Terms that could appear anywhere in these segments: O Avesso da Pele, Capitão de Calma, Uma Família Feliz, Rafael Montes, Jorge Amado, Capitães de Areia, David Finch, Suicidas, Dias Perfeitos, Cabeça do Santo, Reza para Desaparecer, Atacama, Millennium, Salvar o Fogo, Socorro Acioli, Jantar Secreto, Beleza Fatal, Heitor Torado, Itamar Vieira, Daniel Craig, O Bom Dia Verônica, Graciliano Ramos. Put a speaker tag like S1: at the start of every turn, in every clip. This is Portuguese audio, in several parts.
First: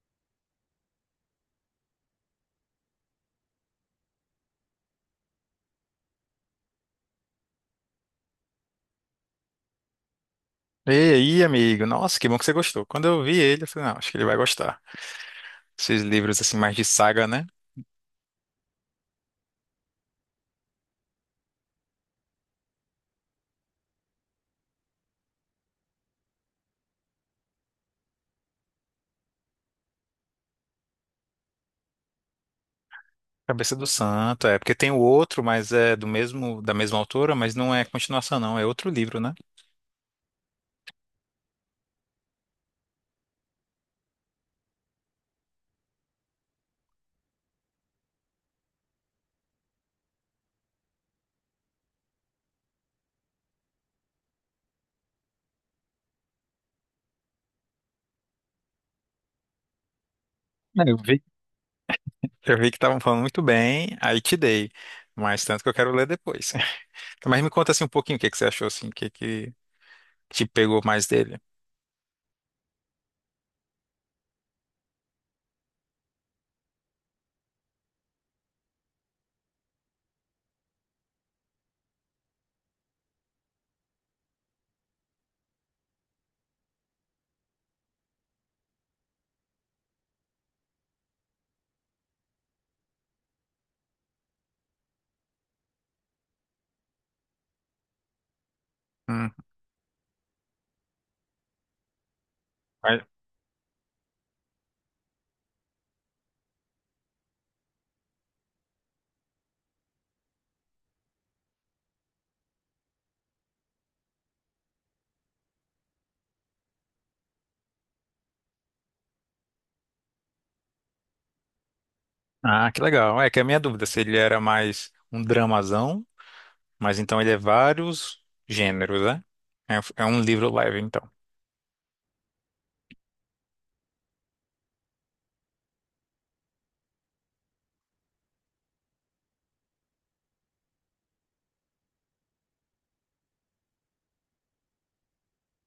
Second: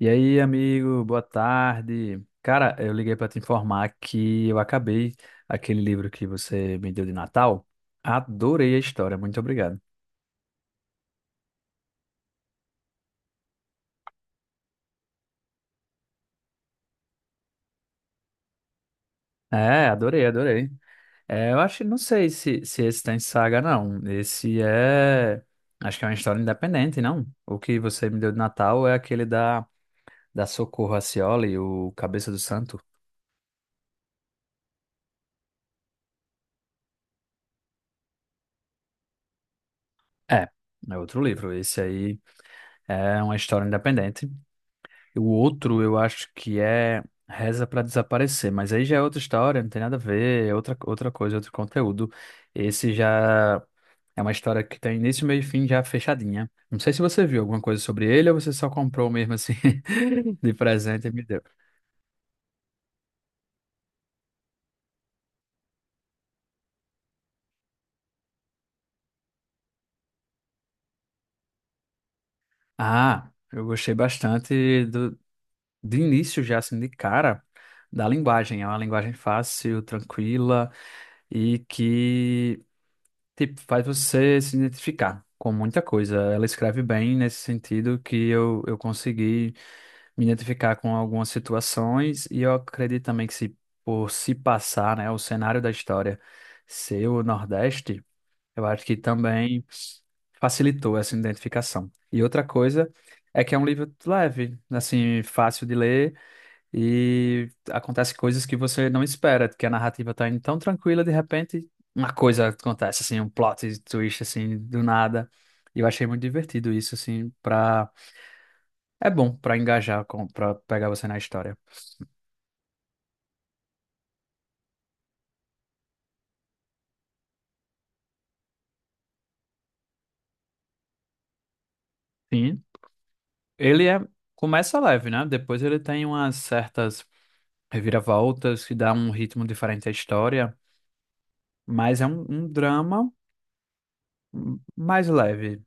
S1: E aí, amigo, boa tarde. Cara, eu liguei para te informar que eu acabei aquele livro que você me deu de Natal. Adorei a história, muito obrigado.
S2: E aí, amigo? Nossa, que bom que você gostou. Quando eu vi ele, eu falei, não, acho que ele vai gostar. Esses livros, assim, mais de saga, né?
S1: É, adorei, adorei. É, eu acho, não sei se esse tem saga, não. Acho que é uma história independente, não? O que você me deu de Natal é aquele da Socorro Acioli, o Cabeça do Santo.
S2: Cabeça do Santo, é. Porque tem o outro, mas é do mesmo, da mesma autora, mas não é continuação, não. É outro livro, né?
S1: É, é outro livro. Esse aí é uma história independente. O outro eu acho que é Reza para Desaparecer, mas aí já é outra história, não tem nada a ver, é outra, outra coisa, outro conteúdo. Esse já é uma história que tem início, meio e fim já fechadinha. Não sei se você viu alguma coisa sobre ele ou você só comprou mesmo assim de
S2: É, eu
S1: presente e
S2: vi.
S1: me deu.
S2: Eu vi que estavam falando muito bem, aí te dei. Mas tanto que eu quero ler depois. Mas me conta, assim, um pouquinho o que você achou, assim, o que te pegou mais dele.
S1: Ah, eu gostei de início já assim de cara da linguagem. É uma linguagem fácil, tranquila e que Tipo, faz você se identificar com muita coisa. Ela escreve bem nesse sentido que eu consegui me identificar com algumas situações e eu acredito também que se por se passar, né, o cenário da história ser o Nordeste, eu acho que
S2: Hum.
S1: também facilitou essa identificação. E outra coisa
S2: mas-
S1: é que é um livro leve, assim, fácil de ler e acontece coisas que você não espera, que a narrativa tá indo tão tranquila, de repente uma coisa acontece, assim, um plot twist, assim, do nada. E eu achei muito divertido isso, assim, pra... É bom pra engajar, pra pegar você na história.
S2: Ah, que legal. É que a minha dúvida, se ele era mais um dramazão. Mas então ele é vários gêneros, né? É, é um livro leve, então.
S1: Sim, ele é... começa leve, né? Depois ele tem umas certas reviravoltas que dá um ritmo diferente à história, mas é um drama mais leve.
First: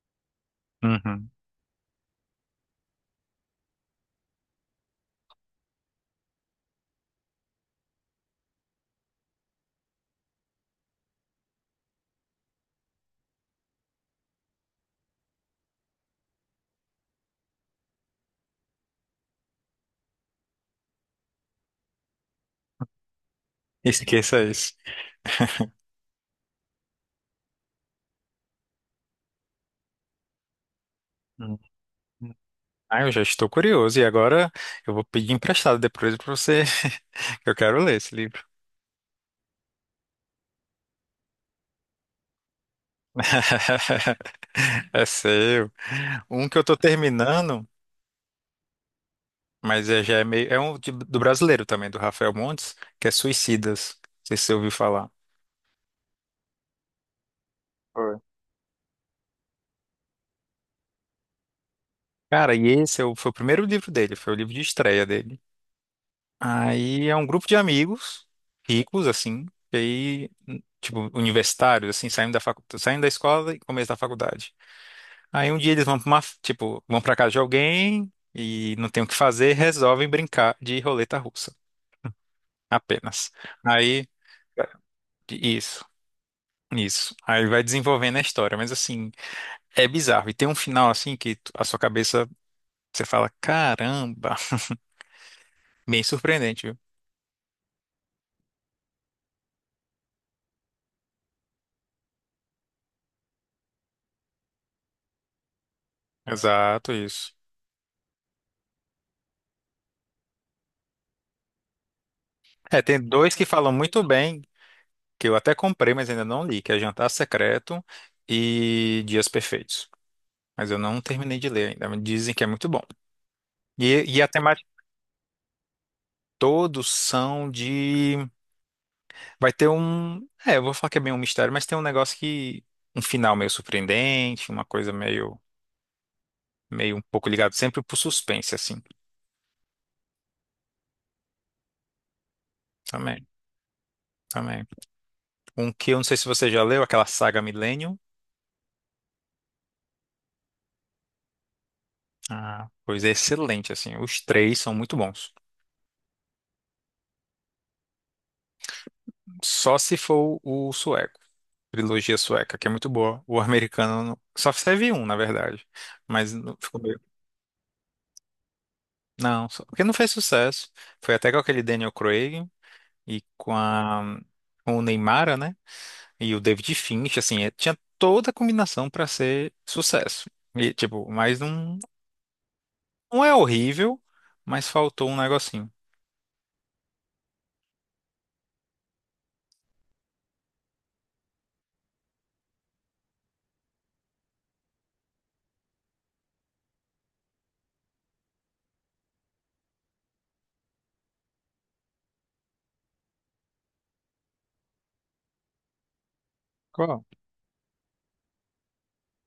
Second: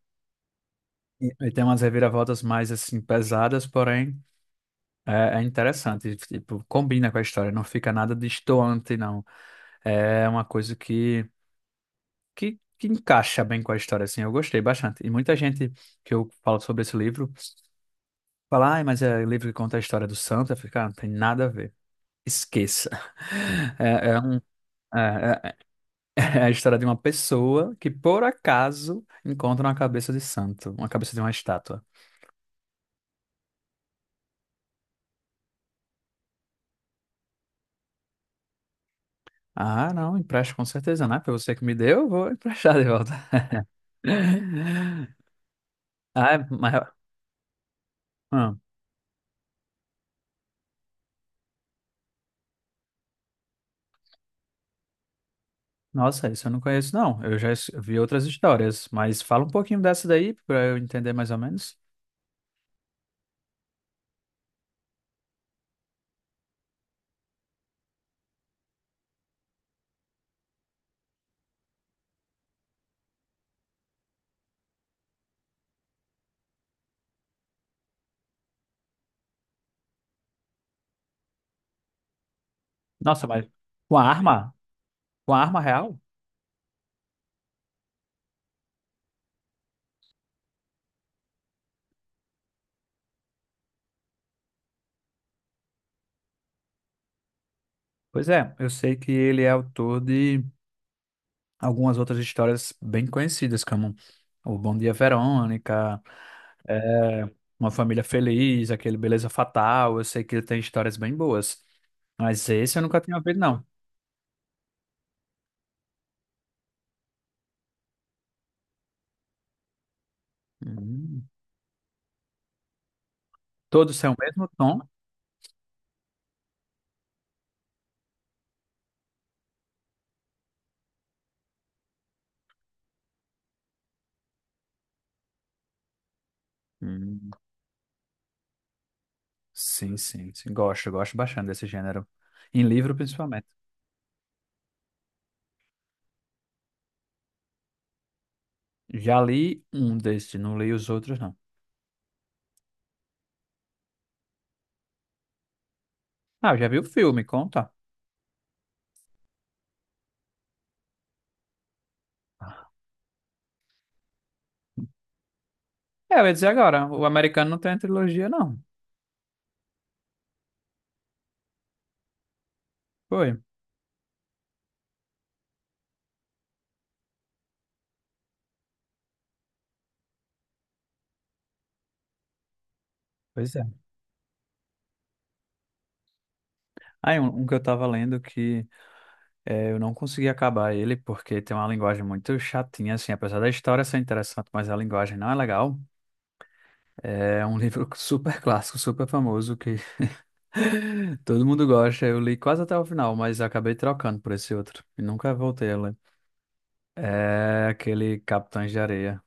S2: Uhum.
S1: E tem umas reviravoltas mais, assim, pesadas, porém é, é interessante, tipo, combina com a história, não fica nada destoante, não. É uma coisa que encaixa bem com a história, assim, eu gostei bastante. E muita gente que eu falo sobre esse livro fala, ai, mas é livro que conta a história do santo, eu fico, "Ah, não tem nada a ver. Esqueça." É, é, um-
S2: Esqueça isso.
S1: é- É a história de uma pessoa que, por acaso, encontra uma cabeça de santo, uma cabeça de uma
S2: Uhum.
S1: estátua.
S2: Ah, eu já estou curioso. E agora eu vou pedir emprestado depois para você. que Eu quero ler esse livro.
S1: Ah, não, empresto com certeza, né? Foi você que me deu, eu vou emprestar de volta.
S2: É seu.
S1: Ah, é,
S2: Um que eu
S1: mas
S2: estou terminando,
S1: ah,
S2: mas é, já é meio. É do brasileiro também, do Rafael Montes, que é Suicidas. Não sei se você ouviu falar.
S1: nossa, isso eu não conheço, não. Vi
S2: Foi.
S1: outras histórias, mas fala um pouquinho dessa daí para eu entender mais ou menos.
S2: Cara, e foi o primeiro livro dele, foi o livro de estreia dele. Aí é um grupo de amigos ricos, assim, e aí, tipo, universitários, assim, saindo da escola e começo da faculdade. Aí um dia eles vão tipo, vão pra casa de alguém e não tem o que fazer, resolvem brincar de roleta russa,
S1: Nossa,
S2: apenas.
S1: mas com a
S2: Aí,
S1: arma?
S2: é,
S1: Com a arma
S2: isso,
S1: real?
S2: isso. Aí vai desenvolvendo a história, mas assim, é bizarro. E tem um final, assim, a sua cabeça, você fala, caramba, bem surpreendente, viu?
S1: Pois é, eu sei que ele é autor de algumas outras histórias bem conhecidas, como O Bom Dia Verônica,
S2: Exato,
S1: é,
S2: isso.
S1: Uma Família Feliz, aquele Beleza Fatal. Eu sei que ele tem histórias bem boas, mas esse eu
S2: É,
S1: nunca
S2: tem
S1: tinha
S2: dois
S1: ouvido,
S2: que
S1: não.
S2: falam muito bem que eu até comprei, mas ainda não li, que é Jantar Secreto e Dias Perfeitos. Mas eu não
S1: Hum.
S2: terminei de ler ainda, mas dizem que é muito bom.
S1: Todos
S2: E,
S1: têm o
S2: e a
S1: mesmo
S2: temática
S1: tom?
S2: todos são de... Vai ter um... É, eu vou falar que é bem um mistério, mas tem um negócio que... Um final meio surpreendente, uma coisa meio... Meio um pouco
S1: Hum.
S2: ligado sempre pro suspense, assim.
S1: Sim, sim, sim. Gosto, gosto bastante desse gênero. Em livro,
S2: Também,
S1: principalmente.
S2: também. Um que eu não sei se você já leu, aquela saga Millennium.
S1: Já li um desse, não li os outros, não.
S2: Ah, pois é excelente, assim. Os três são muito bons.
S1: Ah, já vi o filme, conta.
S2: Só se for o sueco. Trilogia sueca, que é muito boa. O americano não- só teve um, na verdade.
S1: É, eu ia
S2: Mas
S1: dizer
S2: não ficou
S1: agora,
S2: meio.
S1: o americano não tem a trilogia, não.
S2: Não, porque não fez sucesso. Foi até com aquele Daniel Craig e
S1: Foi.
S2: com o Neymar, né? E o David Finch, assim, tinha toda a combinação para ser sucesso. E, tipo, mas não, não é
S1: Pois é.
S2: horrível, mas faltou um negocinho.
S1: Aí, um que eu tava lendo que é, eu não consegui acabar ele, porque tem uma linguagem muito chatinha, assim, apesar da história ser interessante, mas a linguagem não é legal. É um livro super clássico, super famoso, que todo mundo gosta. Eu li quase até o final, mas acabei trocando por esse outro. E nunca voltei a ler.
S2: Qual?
S1: É aquele Capitães de Areia.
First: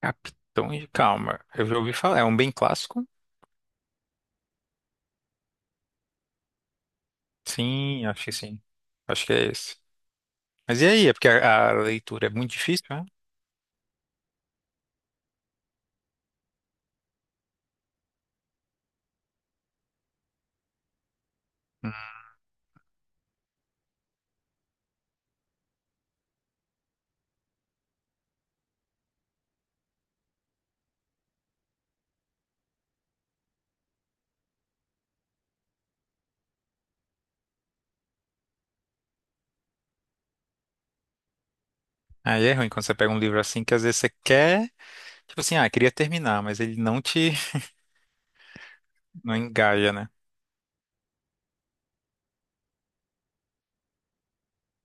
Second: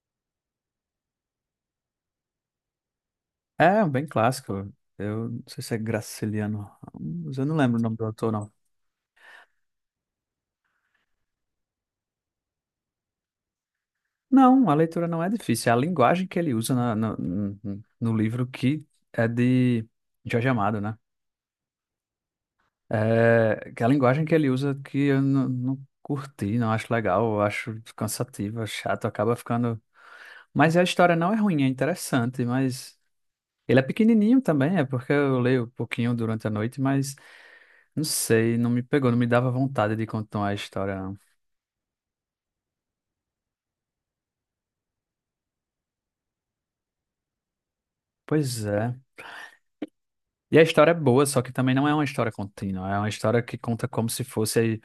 S2: Capitão de Calma. Eu já ouvi falar. É um bem clássico?
S1: É, bem clássico. Eu não sei se é Graciliano Ramos, eu não lembro o nome do autor, não.
S2: Sim. Acho que é esse. Mas e aí? É porque a leitura é muito difícil, né?
S1: Não, a leitura não é difícil. É a linguagem que ele usa no livro que é de Jorge Amado, né?
S2: Hum.
S1: É, que é a linguagem que ele usa que eu não curti, não acho legal, eu acho cansativa, chato, acaba ficando. Mas a história não é ruim, é interessante, mas ele é pequenininho também, é porque eu leio um pouquinho durante a noite, mas. Não sei, não me pegou, não me dava vontade de continuar a história, não.
S2: Aí é ruim quando você pega um livro assim que às vezes você quer, tipo assim, ah, queria terminar, mas ele não te,
S1: Pois é.
S2: não engaja, né?
S1: E a história é boa, só que também não é uma história contínua. É uma história que conta como se fosse aí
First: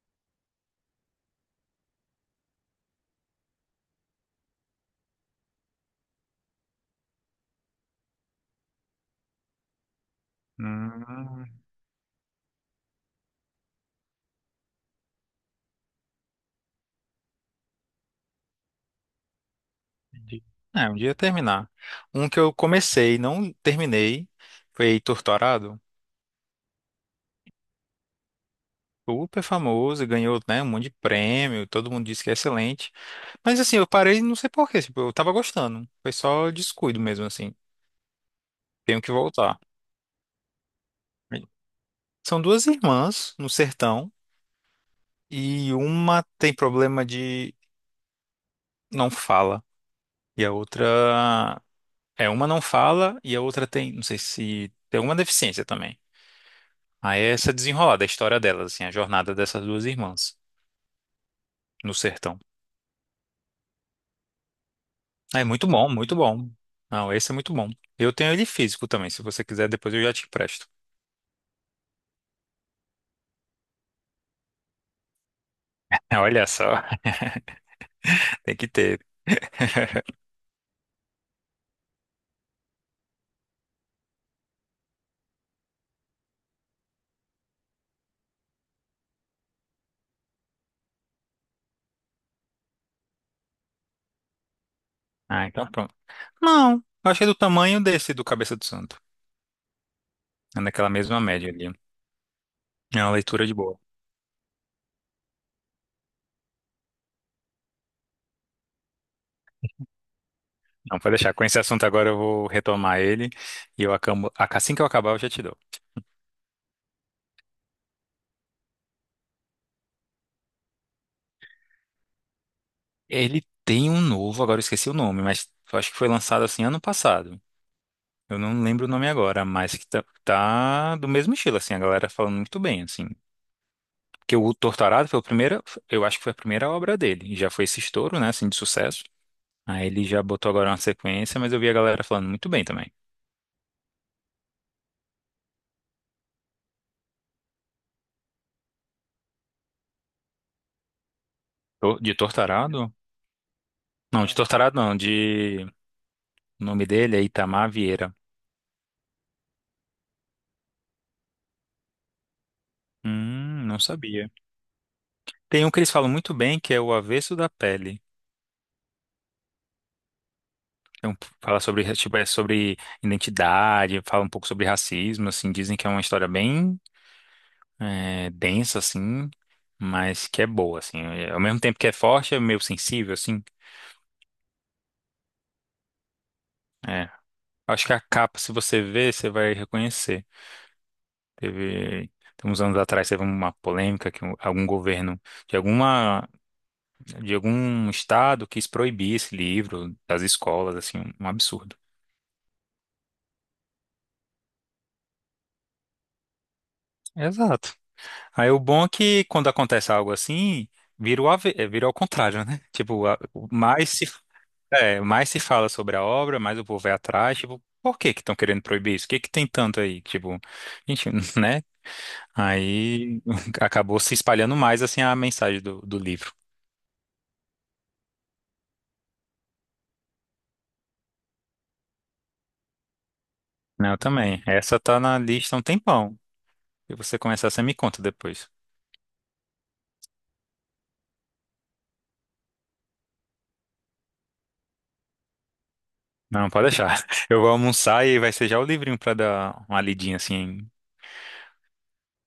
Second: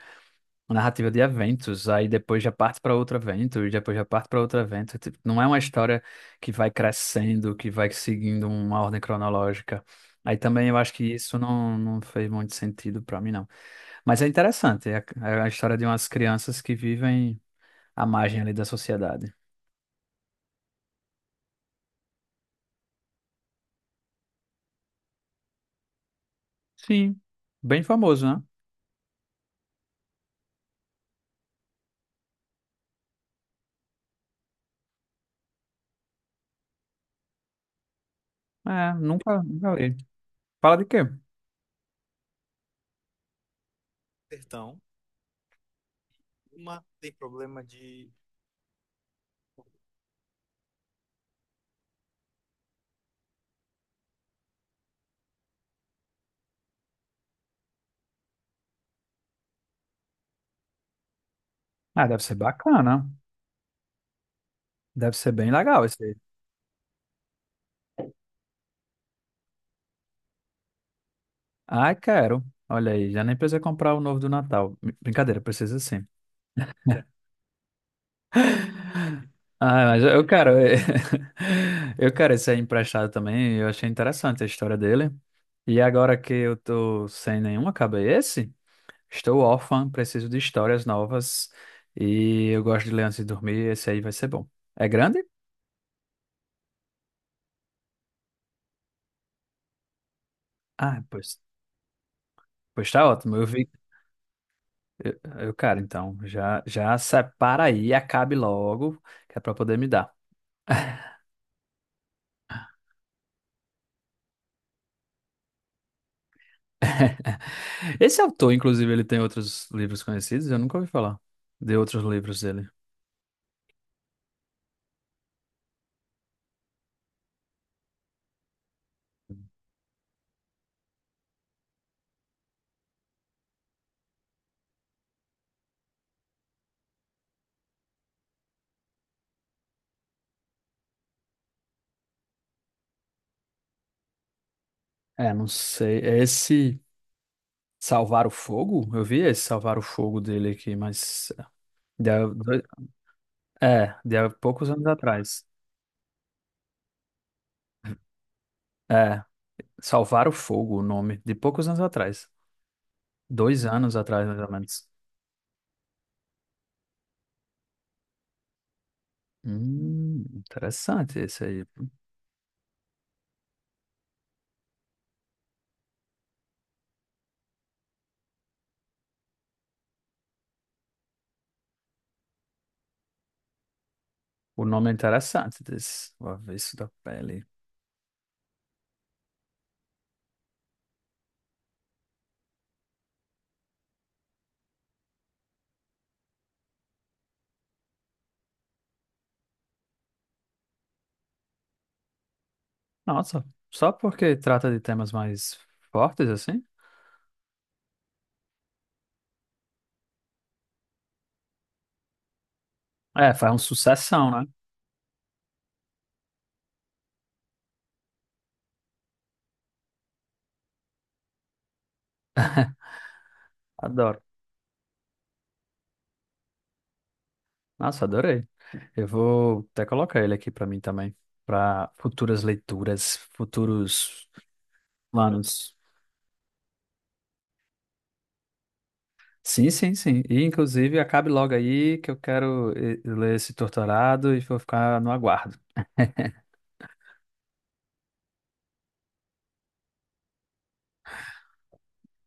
S1: uma narrativa de eventos. Aí depois já parte para outro evento, e depois já parte para outro evento. Tipo, não é uma história que vai crescendo, que vai seguindo uma ordem cronológica. Aí também eu acho que isso
S2: Hum,
S1: não fez muito sentido para mim, não. Mas é interessante. É a história de umas crianças que vivem à margem ali da sociedade.
S2: entendi. É, um dia terminar. Um que eu comecei, e não terminei, foi Heitor Torado.
S1: Sim, bem famoso, né?
S2: Super famoso, ganhou, né, um monte de prêmio, todo mundo disse que é excelente. Mas assim, eu parei, não sei por quê, tipo, eu tava gostando. Foi só descuido mesmo, assim.
S1: É,
S2: Tenho que
S1: nunca,
S2: voltar.
S1: nunca li. Fala de quê?
S2: São duas irmãs no sertão. E uma tem problema de não fala. E a outra. É, uma não fala e a outra tem. Não sei se. Tem alguma deficiência também. Aí é essa desenrolada, a história delas, assim, a jornada dessas duas irmãs no
S1: Ah, deve ser
S2: sertão.
S1: bacana. Deve ser
S2: É
S1: bem
S2: muito
S1: legal
S2: bom,
S1: esse aí.
S2: muito bom. Não, esse é muito bom. Eu tenho ele físico também, se você quiser, depois eu já te empresto.
S1: Ai, quero. Olha aí, já nem precisa comprar o novo do Natal. Brincadeira, precisa sim.
S2: Olha só, tem que ter.
S1: Ah, mas eu quero. Eu quero esse aí emprestado também. Eu achei interessante a história dele. E agora que eu tô sem nenhuma cabeça, estou órfã, preciso de histórias novas. E eu gosto de ler antes de dormir. Esse aí vai ser bom. É grande?
S2: Ah, então pronto. Não, eu achei do tamanho desse do Cabeça do Santo. É naquela
S1: Ah,
S2: mesma média ali.
S1: pois
S2: É
S1: tá
S2: uma
S1: ótimo. Eu
S2: leitura de
S1: vi
S2: boa.
S1: Eu, cara, então, já separa aí, e acabe logo, que é pra poder me dar.
S2: Não, pode deixar. Com esse assunto agora eu vou retomar ele e eu acabo, assim que eu acabar eu já te dou.
S1: Esse autor, inclusive, ele tem outros livros conhecidos, eu nunca ouvi falar de outros livros dele.
S2: Ele tem um novo, agora eu esqueci o nome, mas eu acho que foi lançado assim ano passado. Eu não lembro o nome agora, mas que tá do mesmo estilo, assim, a galera falando muito bem, assim. Porque o Torturado foi o primeiro, eu acho que foi a primeira obra dele. Já foi esse estouro, né, assim, de sucesso. Aí ele já botou agora uma sequência, mas eu vi a galera falando muito bem também.
S1: É, não sei. Esse Salvar o Fogo, eu vi esse Salvar o Fogo dele aqui, mas. De,
S2: De
S1: há dois-
S2: Torturado?
S1: é, de
S2: Não,
S1: há
S2: de
S1: poucos
S2: Torturado
S1: anos
S2: não,
S1: atrás.
S2: de... O nome dele é Itamar Vieira.
S1: É, Salvar o Fogo, o nome, de poucos anos atrás. Dois
S2: Não
S1: anos atrás,
S2: sabia.
S1: mais ou menos.
S2: Tem um que eles falam muito bem, que é O Avesso da Pele. Então,
S1: Interessante esse
S2: fala
S1: aí.
S2: sobre, tipo, é sobre identidade, fala um pouco sobre racismo, assim, dizem que é uma história bem é, densa, assim, mas que é boa, assim. É, ao mesmo tempo que é forte, é meio sensível, assim.
S1: O nome é interessante desse. O Avesso da
S2: É.
S1: Pele.
S2: Acho que a capa, se você ver, você vai reconhecer. Teve, tem uns anos atrás, teve uma polêmica que algum governo de alguma, de algum estado quis proibir esse livro das escolas, assim, um absurdo.
S1: Nossa, só porque trata de temas mais fortes assim?
S2: Exato. Aí o bom é que quando acontece algo assim, vira o, ave- é, vira ao contrário, né?
S1: É, faz um
S2: Mais se,
S1: sucessão, né?
S2: é, mais se fala sobre a obra, mais o povo vai atrás. Tipo, por que que estão querendo proibir isso? O que que tem tanto aí? Tipo, gente, né? Aí acabou se
S1: Adoro.
S2: espalhando mais assim a mensagem do livro.
S1: Nossa, adorei. Eu vou até colocar ele aqui pra mim também, pra futuras leituras,
S2: Não, eu
S1: futuros
S2: também. Essa tá na lista há um
S1: planos.
S2: tempão. Se você começar, você me conta depois.
S1: Sim, sim, sim. E inclusive acabe logo aí que eu quero ler esse torturado e vou ficar no aguardo.
S2: Não, pode deixar. Eu vou almoçar e vai ser já o livrinho pra dar uma lidinha assim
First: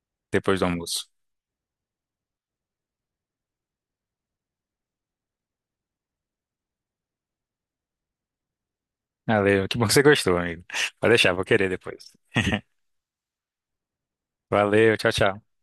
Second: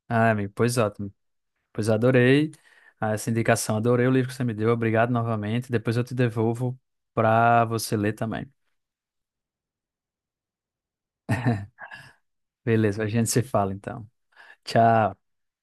S1: Ah, amigo,
S2: depois do
S1: pois
S2: almoço.
S1: ótimo. Pois adorei essa indicação, adorei o livro que você me deu. Obrigado novamente. Depois eu te devolvo pra você ler também.
S2: Valeu, que bom que você gostou, amigo. Pode deixar, vou querer depois.
S1: Beleza, a gente se fala então.
S2: Valeu, tchau,
S1: Tchau.
S2: tchau.